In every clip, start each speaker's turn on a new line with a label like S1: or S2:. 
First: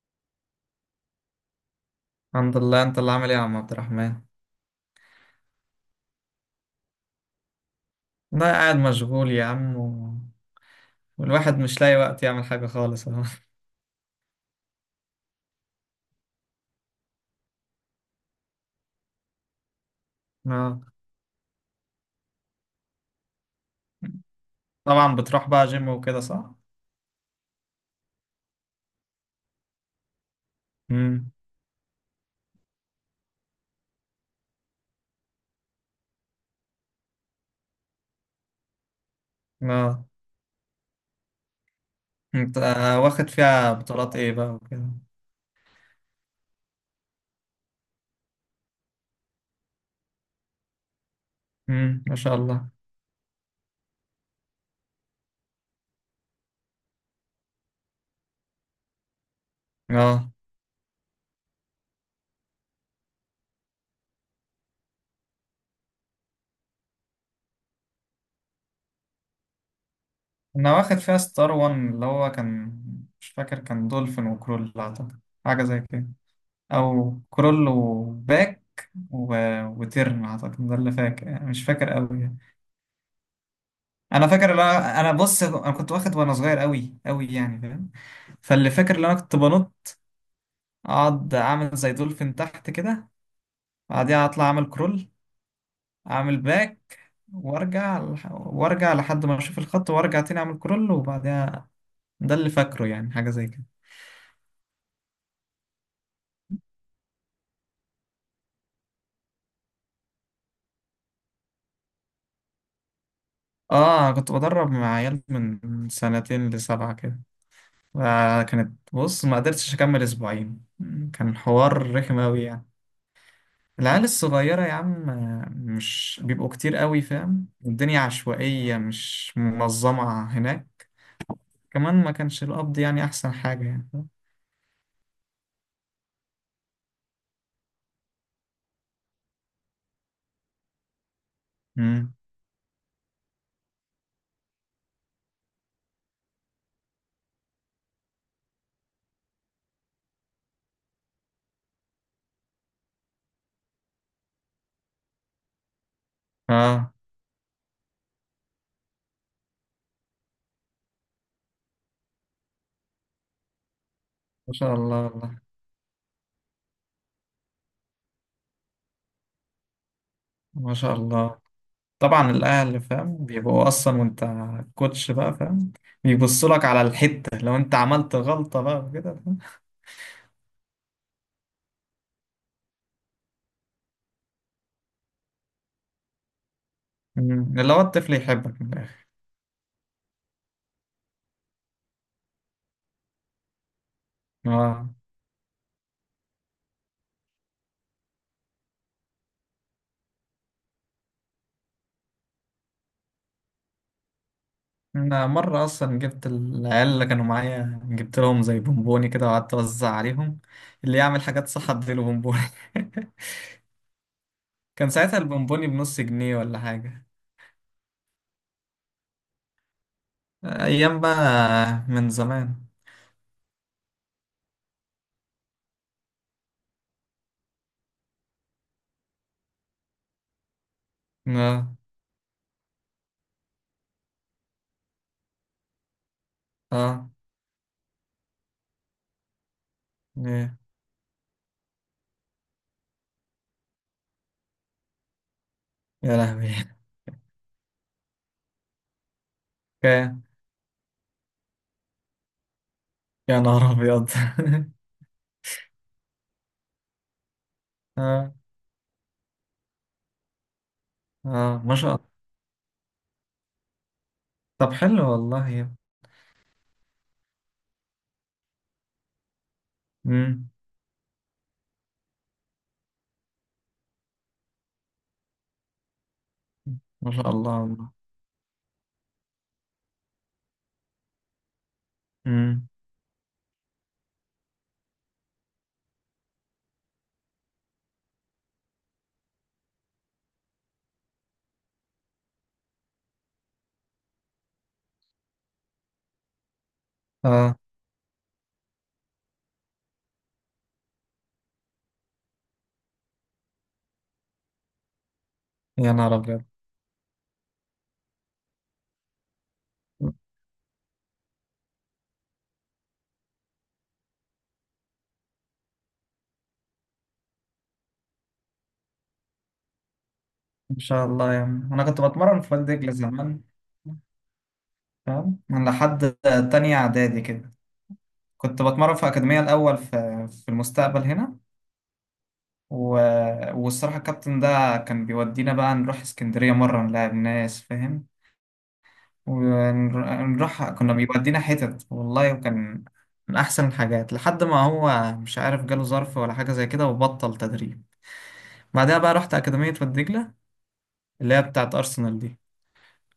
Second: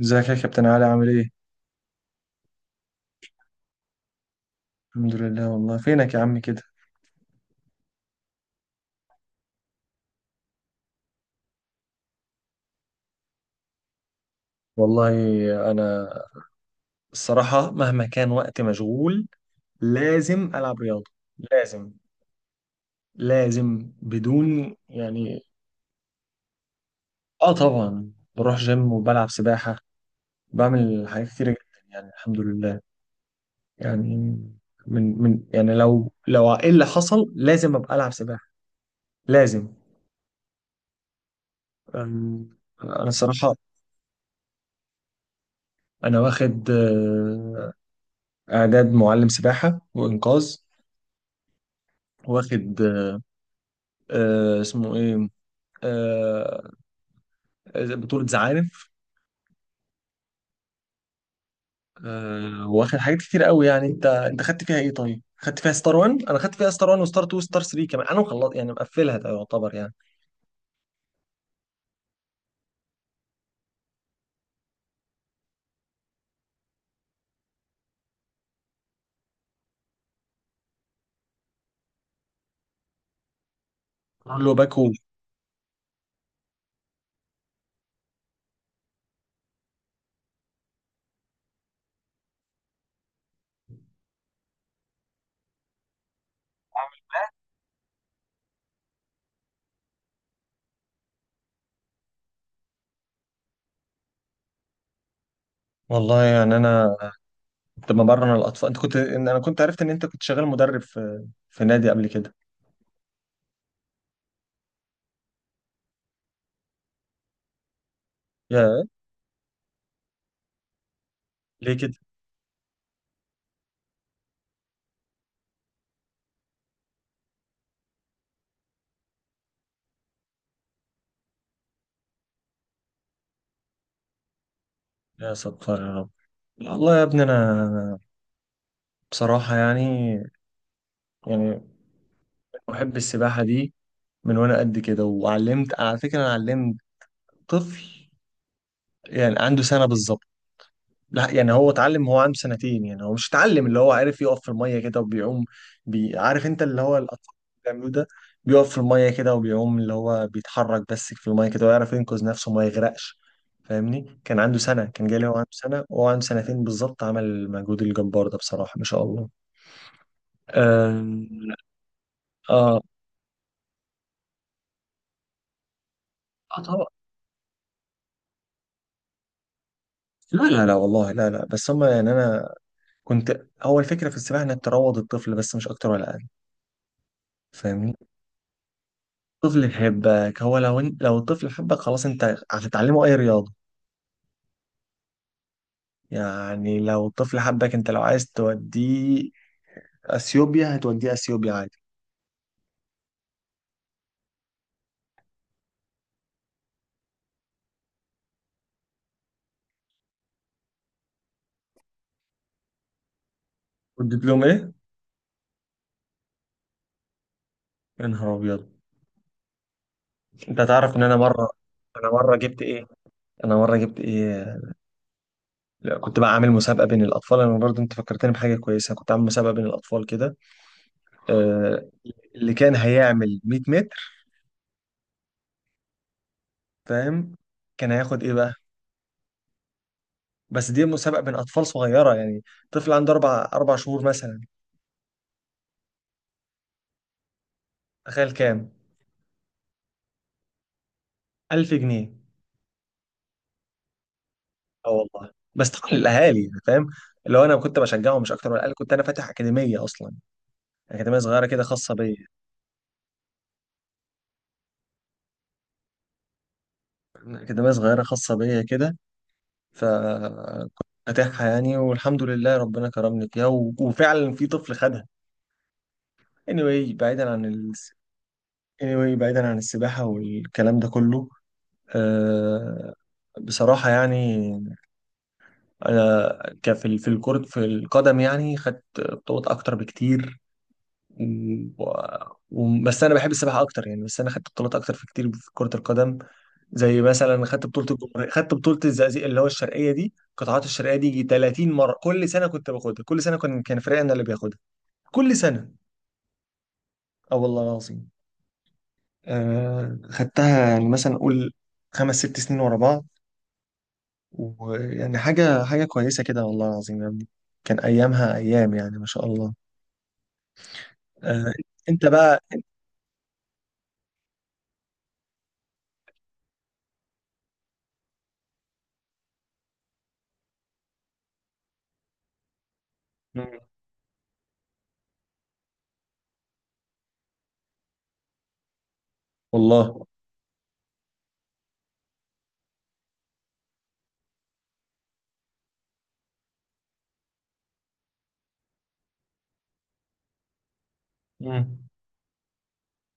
S1: ازيك يا كابتن علي عامل ايه؟
S2: الحمد لله. انت اللي عامل ايه يا عم عبد الرحمن؟
S1: الحمد لله. والله فينك يا عم كده؟
S2: ده قاعد مشغول يا عم والواحد مش لاقي وقت يعمل حاجة خالص اهو.
S1: والله انا الصراحة، مهما كان وقت مشغول لازم العب
S2: اه.
S1: رياضة. لازم، لازم بدون
S2: طبعا
S1: يعني.
S2: بتروح بقى جيم وكده صح؟
S1: اه، طبعا بروح جيم وبلعب سباحة. بعمل حاجات
S2: امم.
S1: كتيرة جدا يعني، الحمد لله. يعني من يعني لو ايه اللي حصل، لازم ابقى العب سباحة. لازم.
S2: اه.
S1: أم،
S2: انت
S1: انا
S2: واخد
S1: الصراحة،
S2: فيها بطولات ايه بقى وكده؟
S1: انا واخد اعداد معلم سباحة وانقاذ.
S2: امم، ما شاء الله.
S1: واخد آه اسمه ايه آه آه، بطولة زعانف.
S2: اه،
S1: واخد حاجات كتير قوي يعني. انت خدت فيها ايه طيب؟ خدت فيها ستار 1، انا خدت فيها ستار 1 وستار 2 وستار 3 كمان. انا مخلص يعني، مقفلها. ده يعتبر يعني
S2: انا واخد فيها ستار وان، اللي هو كان مش فاكر، كان دولفين وكرول اعتقد، حاجة زي كده، او كرول وباك و... وترن اعتقد، ده اللي فاكر، مش فاكر قوي. انا فاكر
S1: كله
S2: اللي
S1: باكو.
S2: انا بص، انا كنت واخد وانا صغير قوي قوي يعني فاهم؟ فاللي فاكر اللي انا كنت بنط، اقعد اعمل زي دولفين تحت كده، بعديها اطلع اعمل كرول، اعمل باك، وارجع لحد ما اشوف الخط وارجع تاني اعمل كرول، وبعديها ده اللي فاكره، يعني حاجه زي كده.
S1: والله يعني انا كنت بمرن الاطفال. انت كنت انا كنت عرفت ان انت كنت شغال مدرب في نادي قبل كده.
S2: اه، أنا كنت بدرب مع عيال من سنتين لسبعه كده، وكانت
S1: يا،
S2: بص ما قدرتش اكمل اسبوعين. كان
S1: ليه
S2: حوار
S1: كده؟
S2: رخم قوي يعني. العيال الصغيرة يا عم مش بيبقوا كتير قوي، فاهم؟ الدنيا عشوائية مش منظمة هناك. كمان ما كانش القبض يعني أحسن حاجة، يعني فاهم؟
S1: يا ستار، يا رب. والله يا ابني، انا بصراحة يعني
S2: مم.
S1: بحب السباحة دي من وانا قد كده. وعلمت على فكرة، انا علمت طفل يعني عنده سنة بالظبط. لا يعني، هو اتعلم. هو عنده سنتين يعني. هو مش اتعلم، اللي هو عارف يقف في المية كده وبيعوم. عارف انت اللي
S2: آه،
S1: هو الأطفال اللي بيعملوه ده، بيقف في المية كده وبيعوم، اللي هو بيتحرك بس في المية كده، ويعرف ينقذ نفسه وما يغرقش. فاهمني؟ كان
S2: ما
S1: عنده
S2: شاء
S1: سنة.
S2: الله
S1: كان جالي هو
S2: والله.
S1: عنده سنة، وهو عنده سنتين بالظبط عمل المجهود الجبار ده. بصراحة ما شاء الله.
S2: ما شاء
S1: آه...
S2: الله. طبعا
S1: اه،
S2: الأهل فاهم بيبقوا أصلا، وأنت كوتش بقى فاهم، بيبصوا
S1: اه
S2: لك على
S1: طبعا.
S2: الحتة لو أنت عملت غلطة بقى وكده، فاهم؟
S1: لا لا لا، والله لا لا، بس هما يعني. انا كنت اول فكرة في السباحة انك تروض الطفل، بس مش اكتر ولا اقل.
S2: مم. اللي هو
S1: فاهمني؟
S2: الطفل يحبك من الآخر.
S1: طفل يحبك، هو لو لو الطفل حبك خلاص، انت هتتعلمه اي رياضة.
S2: آه.
S1: يعني لو الطفل حبك انت، لو عايز توديه اثيوبيا هتوديه اثيوبيا عادي.
S2: أنا مرة أصلا جبت العيال اللي كانوا معايا، جبت لهم زي بونبوني كده، وقعدت أوزع عليهم، اللي يعمل حاجات صح أديله بونبوني.
S1: والدبلوم ايه؟
S2: كان ساعتها البونبوني بنص جنيه ولا حاجة.
S1: يا نهار ابيض. انت تعرف
S2: أيام
S1: ان
S2: بقى.
S1: انا مرة انا
S2: من
S1: مرة
S2: زمان.
S1: جبت ايه؟ انا مرة جبت ايه؟ لا، كنت بقى عامل مسابقة بين الاطفال. انا برضه انت فكرتني بحاجة كويسة. كنت عامل مسابقة بين الاطفال كده.
S2: آه.
S1: آه، اللي كان هيعمل 100 متر.
S2: آه.
S1: فاهم؟ كان هياخد ايه بقى؟
S2: إيه.
S1: بس دي مسابقة بين اطفال صغيرة يعني. طفل عنده اربع شهور مثلا.
S2: يا لهوي.
S1: تخيل كام؟
S2: كام؟
S1: 1000 جنيه.
S2: يا نهار أبيض.
S1: اه والله. بس طبعا الاهالي يعني فاهم، لو انا كنت بشجعهم مش
S2: آه.
S1: اكتر ولا اقل. كنت انا فاتح اكاديميه اصلا. اكاديميه صغيره كده
S2: آه، ما شاء
S1: خاصه
S2: الله.
S1: بيا.
S2: طب حلو والله.
S1: اكاديميه صغيره خاصه بيا كده.
S2: مم.
S1: فكنت فاتحها يعني، والحمد لله ربنا كرمني فيها. وفعلا في طفل خدها. anyway
S2: ما
S1: بعيدا
S2: شاء
S1: عن
S2: الله والله.
S1: anyway بعيدا عن السباحه والكلام ده كله.
S2: مم.
S1: أه... بصراحة يعني، أنا كفي في في الكرة في القدم يعني، خدت بطولات أكتر بكتير. و... بس انا بحب السباحه اكتر يعني. بس انا خدت بطولات اكتر في كتير في كره القدم. زي مثلا
S2: آه.
S1: خدت بطوله الجمهوريه. خدت بطوله الزقازيق اللي هو الشرقيه دي، قطاعات الشرقيه دي يجي 30 مره. كل سنه كنت باخدها. كل سنه كان فريقنا اللي بياخدها كل سنه.
S2: يا نهار أبيض.
S1: اه والله العظيم. خدتها يعني مثلا اقول 5 6 سنين ورا بعض. ويعني حاجه كويسه كده، والله العظيم يا ابني. كان ايامها ايام يعني، ما شاء الله.
S2: ما شاء الله يا
S1: آه
S2: عم. أنا كنت
S1: انت بقى.
S2: بتمرن في وادي دجلة زمان، فاهم؟ من لحد تانية إعدادي كده كنت بتمرن في أكاديمية الأول، في المستقبل هنا و...
S1: مم.
S2: والصراحة الكابتن ده كان بيودينا بقى نروح اسكندرية مرة نلاعب ناس، فاهم؟
S1: والله.
S2: ونروح، كنا بيودينا حتت والله، وكان من أحسن الحاجات لحد ما هو مش عارف جاله ظرف ولا حاجة زي كده وبطل تدريب. بعدها بقى رحت أكاديمية والدجلة، اللي هي بتاعت
S1: مم.
S2: أرسنال دي.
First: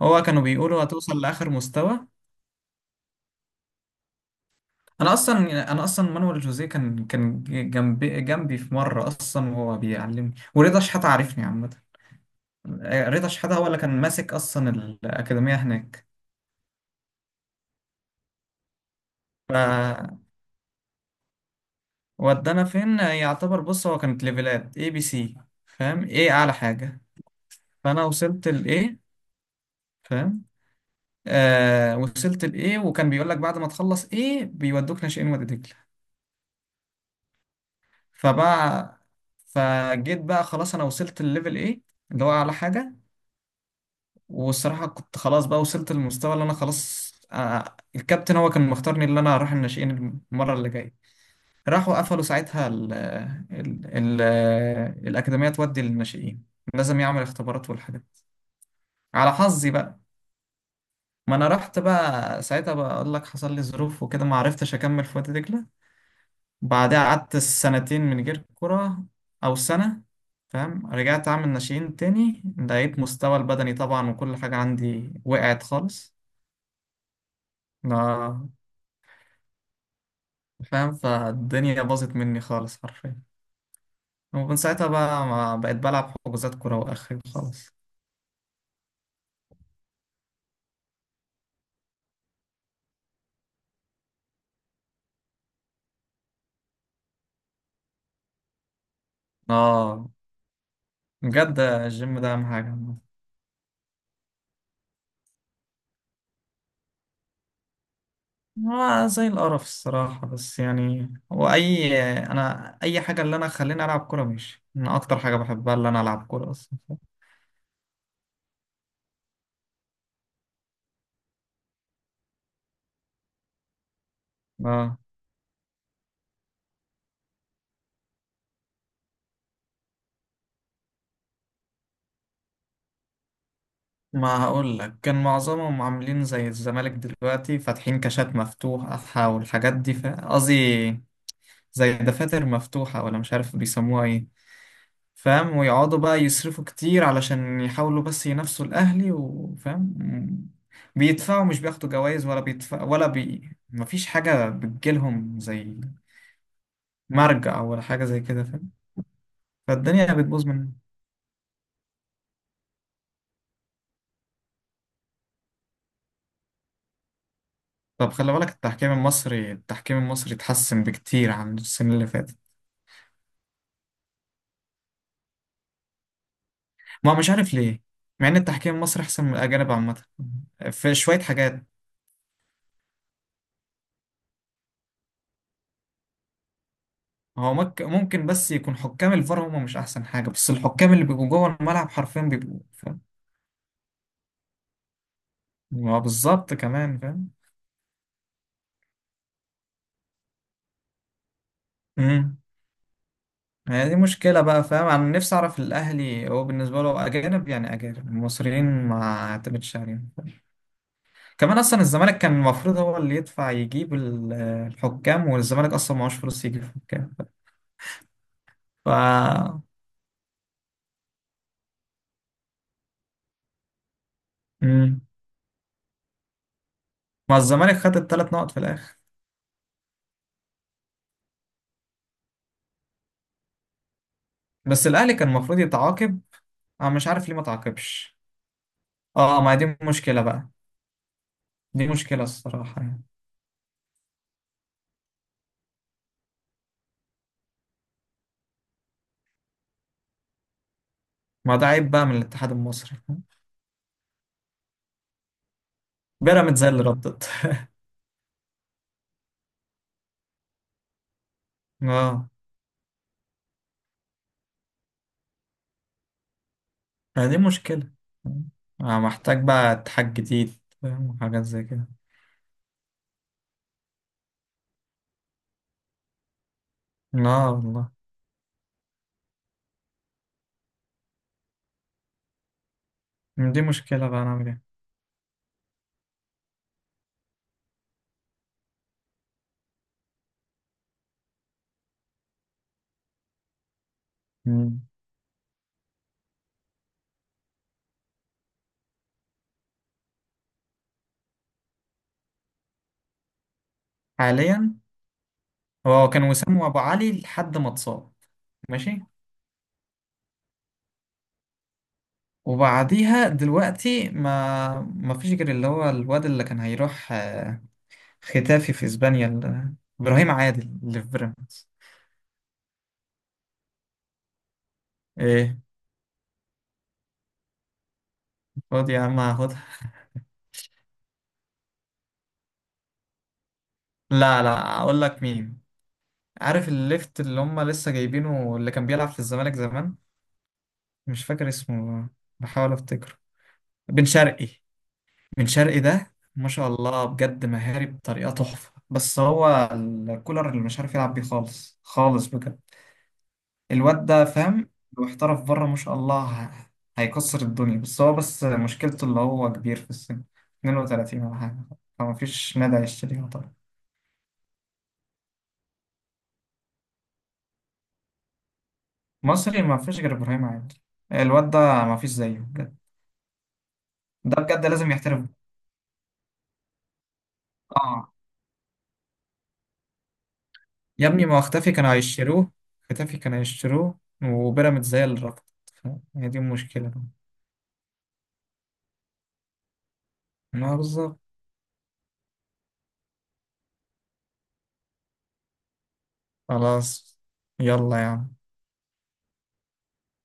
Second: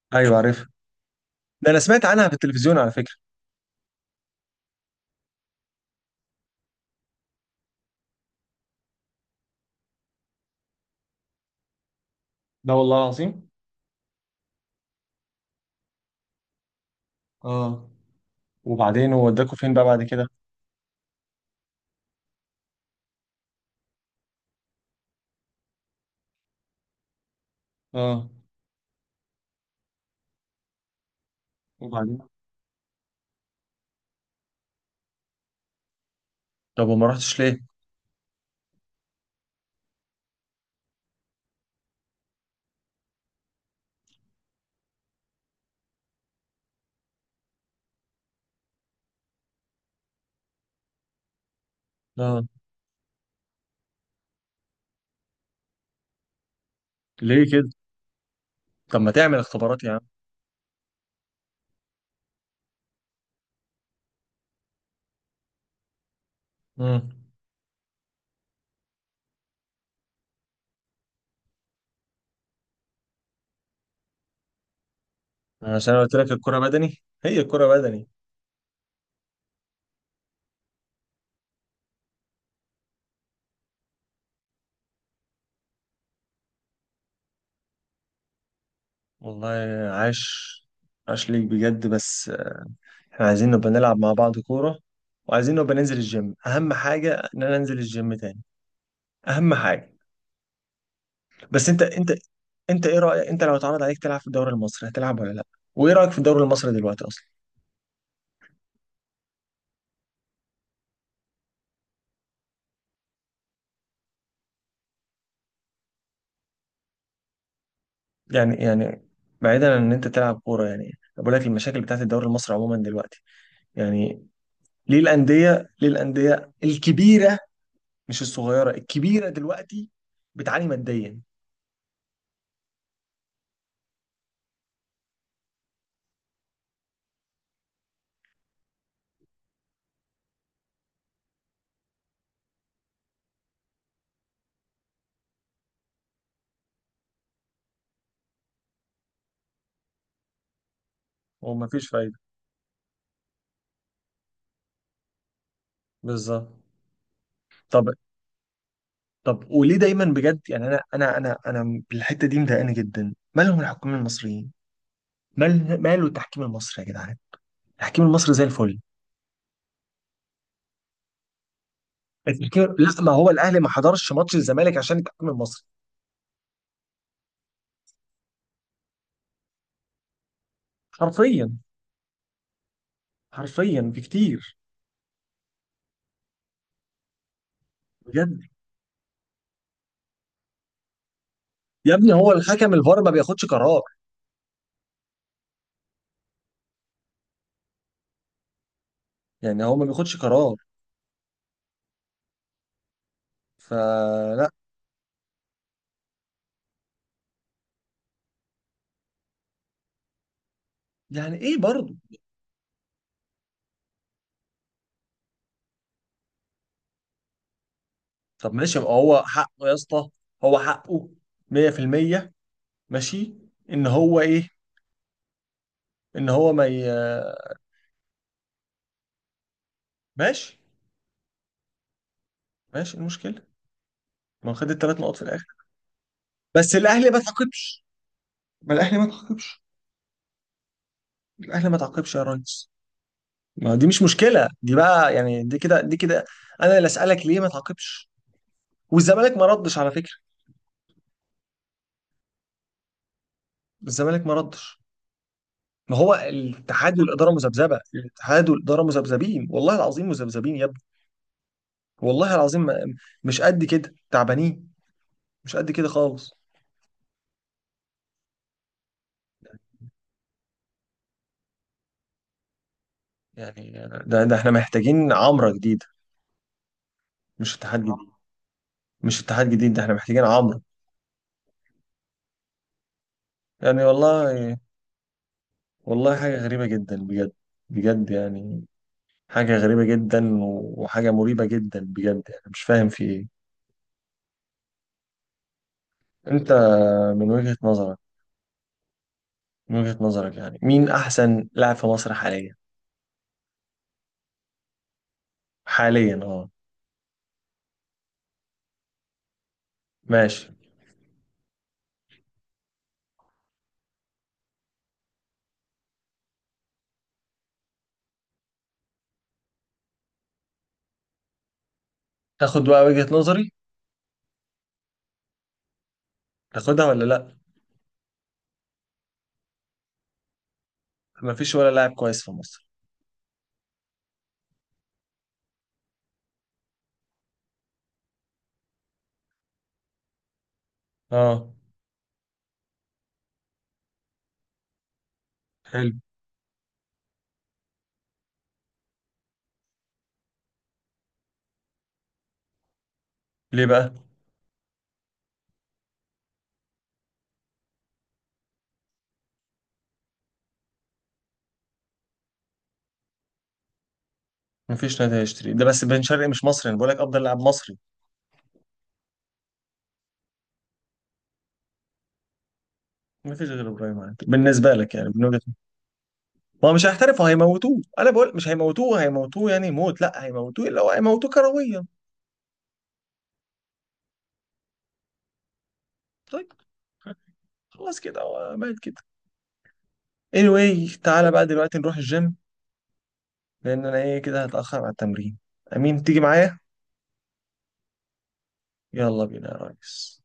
S2: هو
S1: ايوه
S2: كانوا
S1: عارف،
S2: بيقولوا هتوصل لآخر
S1: ده انا سمعت
S2: مستوى.
S1: عنها في التلفزيون على فكرة.
S2: انا اصلا مانويل جوزيه كان جنبي جنبي في مره اصلا وهو بيعلمني، ورضا شحاته عارفني عامه.
S1: ده والله
S2: رضا
S1: العظيم.
S2: شحاته هو اللي كان ماسك اصلا الاكاديميه هناك.
S1: اه، وبعدين هو وداكوا فين بقى بعد كده؟
S2: فودانا فين يعتبر، بص، هو كانت ليفلات اي بي سي، فاهم ايه اعلى حاجه؟ فانا
S1: اه،
S2: وصلت الاي، فاهم؟ آه،
S1: وبعدين
S2: وصلت الاي، وكان بيقول لك بعد ما تخلص ايه بيودوك ناشئين وادي دجله.
S1: طب وما رحتش ليه؟
S2: فبقى، فجيت بقى خلاص، انا وصلت الليفل ايه، اللي هو اعلى حاجه. والصراحة كنت خلاص بقى وصلت للمستوى اللي أنا خلاص، الكابتن هو كان مختارني اللي أنا أروح الناشئين المرة اللي جاية. راحوا قفلوا
S1: اه،
S2: ساعتها ال ال ال الأكاديمية تودي للناشئين، لازم يعمل
S1: ليه كده؟
S2: اختبارات والحاجات.
S1: طب ما
S2: على
S1: تعمل
S2: حظي
S1: اختبارات يا عم.
S2: بقى. ما أنا رحت بقى ساعتها، بقول لك حصل لي ظروف وكده ما عرفتش أكمل في وادي دجلة. بعدها
S1: امم.
S2: قعدت سنتين من غير كرة، أو سنة. فاهم؟ رجعت أعمل ناشئين تاني، لقيت مستوى البدني طبعا وكل حاجة عندي وقعت
S1: عشان أنا
S2: خالص،
S1: قلت لك الكرة بدني. هي الكرة بدني.
S2: فاهم؟ فالدنيا باظت مني خالص حرفيا، ومن ساعتها بقى ما بقيت بلعب حجوزات كورة وآخري خالص.
S1: والله. عاش، عاش ليك بجد. بس احنا عايزين نبقى نلعب مع بعض كورة، وعايزين نبقى ننزل الجيم. اهم حاجة ان انا انزل الجيم تاني، اهم حاجة.
S2: اه، بجد
S1: بس انت انت
S2: الجيم ده أهم حاجة.
S1: انت ايه رأيك انت لو اتعرض عليك تلعب في الدوري المصري، هتلعب ولا لا؟ وايه رأيك في الدوري المصري دلوقتي اصلا؟
S2: هو زي القرف الصراحة، بس يعني هو أنا أي حاجة اللي أنا خليني ألعب كورة ماشي، أنا أكتر حاجة بحبها اللي أنا ألعب كورة أصلا.
S1: يعني بعيدا عن ان انت تلعب كوره يعني. أنا بقول لك المشاكل بتاعت الدوري المصري عموما دلوقتي، يعني
S2: اه،
S1: ليه الانديه الكبيره، مش الصغيره، الكبيره دلوقتي، بتعاني ماديا.
S2: ما هقول لك، كان معظمهم عاملين زي الزمالك دلوقتي فاتحين كاشات مفتوحة والحاجات دي، قصدي زي دفاتر مفتوحة، ولا مش عارف بيسموها إيه. فاهم؟ ويقعدوا بقى يصرفوا كتير علشان يحاولوا بس ينافسوا الأهلي، وفاهم، بيدفعوا، مش
S1: ومفيش
S2: بياخدوا
S1: فايده.
S2: جوائز ولا بيدفع ولا مفيش حاجة بتجيلهم زي
S1: بالظبط.
S2: مرجع ولا
S1: طب،
S2: حاجة زي كده، فاهم؟
S1: طب وليه دايما
S2: فالدنيا
S1: بجد
S2: بتبوظ
S1: يعني؟
S2: منهم.
S1: انا بالحته دي مضايقاني جدا، مالهم الحكام المصريين؟ ماله التحكيم المصري يا جدعان؟ التحكيم
S2: طب
S1: المصري
S2: خلي
S1: زي
S2: بالك،
S1: الفل.
S2: التحكيم المصري التحكيم المصري اتحسن بكتير عن السنة اللي فاتت.
S1: التحكيم لا، ما هو الاهلي ما حضرش ماتش الزمالك عشان التحكيم المصري.
S2: ما مش عارف ليه، مع ان التحكيم المصري احسن من الأجانب عامة في شوية
S1: حرفيا،
S2: حاجات.
S1: حرفيا بكتير.
S2: هو ممكن
S1: بجد
S2: بس يكون حكام الفار هم مش احسن حاجه، بس الحكام اللي بيبقوا جوه الملعب
S1: يا ابني،
S2: حرفيا
S1: هو
S2: بيبقوا.
S1: الحكم الفار ما بياخدش قرار.
S2: ما بالظبط، كمان فاهم.
S1: يعني هو ما بياخدش قرار.
S2: امم. هي دي مشكلة
S1: فلا.
S2: بقى، فاهم؟ انا نفسي اعرف الاهلي هو بالنسبة له اجانب يعني، اجانب المصريين ما اعتمدش عليهم، فاهم؟
S1: يعني ايه
S2: كمان اصلا
S1: برضه؟
S2: الزمالك كان المفروض هو اللي يدفع يجيب الحكام، والزمالك اصلا معهوش فلوس يجيب حكام.
S1: طب ماشي، يبقى هو
S2: ف
S1: حقه يا اسطى. هو حقه 100%. ماشي. ان هو ايه؟
S2: امم.
S1: ان هو ما ي...
S2: ما الزمالك خد الثلاث نقط في الاخر.
S1: ماشي، ماشي، إيه المشكله؟ ما هو خد
S2: بس
S1: الثلاث
S2: الاهلي
S1: نقط في
S2: كان
S1: الاخر.
S2: المفروض يتعاقب.
S1: بس
S2: انا مش
S1: الاهلي ما
S2: عارف ليه ما
S1: تعاقبش.
S2: تعاقبش.
S1: ما الاهلي ما
S2: اه،
S1: تعاقبش.
S2: ما هي دي مشكلة بقى.
S1: الاهلي ما
S2: دي
S1: تعاقبش يا
S2: مشكلة
S1: ريس.
S2: الصراحة يعني.
S1: ما دي مش مشكله دي بقى يعني. دي كده، دي كده. انا اللي اسالك، ليه ما تعاقبش؟ والزمالك ما ردش على فكره.
S2: ما ده عيب بقى من الاتحاد المصري، فاهم؟
S1: الزمالك ما ردش. ما هو
S2: بيراميدز هي اللي
S1: الاتحاد
S2: ردت.
S1: والاداره مذبذبه. الاتحاد والاداره مذبذبين، والله العظيم مذبذبين يا ابني.
S2: اه.
S1: والله العظيم مش قد كده تعبانين. مش قد كده خالص.
S2: يعني دي مشكلة، أنا محتاج بقى اتحاج جديد، فاهم؟ وحاجات زي كده.
S1: يعني ده احنا محتاجين عمره جديده،
S2: لا
S1: مش اتحاد
S2: والله.
S1: جديد. مش اتحاد جديد، ده احنا محتاجين عمره.
S2: دي
S1: يعني
S2: مشكلة بقى أنا أعمل
S1: والله،
S2: إيه.
S1: والله حاجه غريبه جدا بجد. بجد يعني. حاجه غريبه جدا وحاجه مريبه جدا بجد يعني، مش فاهم في ايه.
S2: مم.
S1: انت من وجهه نظرك، يعني مين احسن لاعب في مصر حاليا؟
S2: حاليا، هو
S1: حاليا،
S2: كان
S1: اه.
S2: وسام وأبو علي لحد ما اتصاب. ماشي.
S1: ماشي.
S2: وبعديها دلوقتي ما فيش غير اللي هو الواد اللي كان هيروح، ختافي في اسبانيا، ابراهيم عادل اللي في بيراميدز.
S1: تاخد بقى وجهة نظري،
S2: ايه.
S1: تاخدها ولا لا؟
S2: خد يا عم هاخدها.
S1: مفيش ولا لاعب كويس في مصر.
S2: لا، لا اقول لك مين. عارف الليفت اللي هم لسه جايبينه، اللي كان بيلعب في الزمالك زمان، مش فاكر
S1: اه،
S2: اسمه والله، بحاول افتكره. بن شرقي. بن شرقي
S1: حلو.
S2: ده ما شاء الله بجد، مهاري بطريقة تحفة، بس هو الكولر اللي مش عارف يلعب بيه خالص خالص بجد.
S1: ليه بقى؟
S2: الواد ده فاهم، لو احترف بره ما شاء الله هيكسر الدنيا. بس هو بس مشكلته اللي هو كبير في السن، 32 ولا حاجة، فما فيش نادي هيشتريه طبعا.
S1: مفيش نادي هيشتري ده، بس بن شرقي مش مصري، انا بقول لك افضل لاعب مصري.
S2: مصري ما فيش غير إبراهيم عادل، الواد ده ما فيش زيه بجد،
S1: مفيش غير ابراهيم عادل
S2: ده بجد
S1: بالنسبه
S2: لازم
S1: لك، يعني من
S2: يحترف.
S1: وجهة نظري. ما هو مش هيحترفوا، هيموتوه.
S2: اه.
S1: انا بقول مش هيموتوه، هيموتوه يعني موت. لا هيموتوه، لو
S2: يا ابني
S1: هيموتوه
S2: ما هو اختفي
S1: كرويا.
S2: كانوا هيشتروه، اختفي كانوا هيشتروه، وبيراميدز هي اللي رفضت. ف- هي دي
S1: طيب
S2: المشكلة.
S1: خلاص كده هو مات كده.
S2: ما
S1: anyway
S2: بالظبط.
S1: تعالى بقى دلوقتي نروح الجيم. لان انا ايه كده هتاخر على التمرين. امين تيجي معايا؟
S2: خلاص. يلا يا عم.
S1: يلا بينا يا ريس.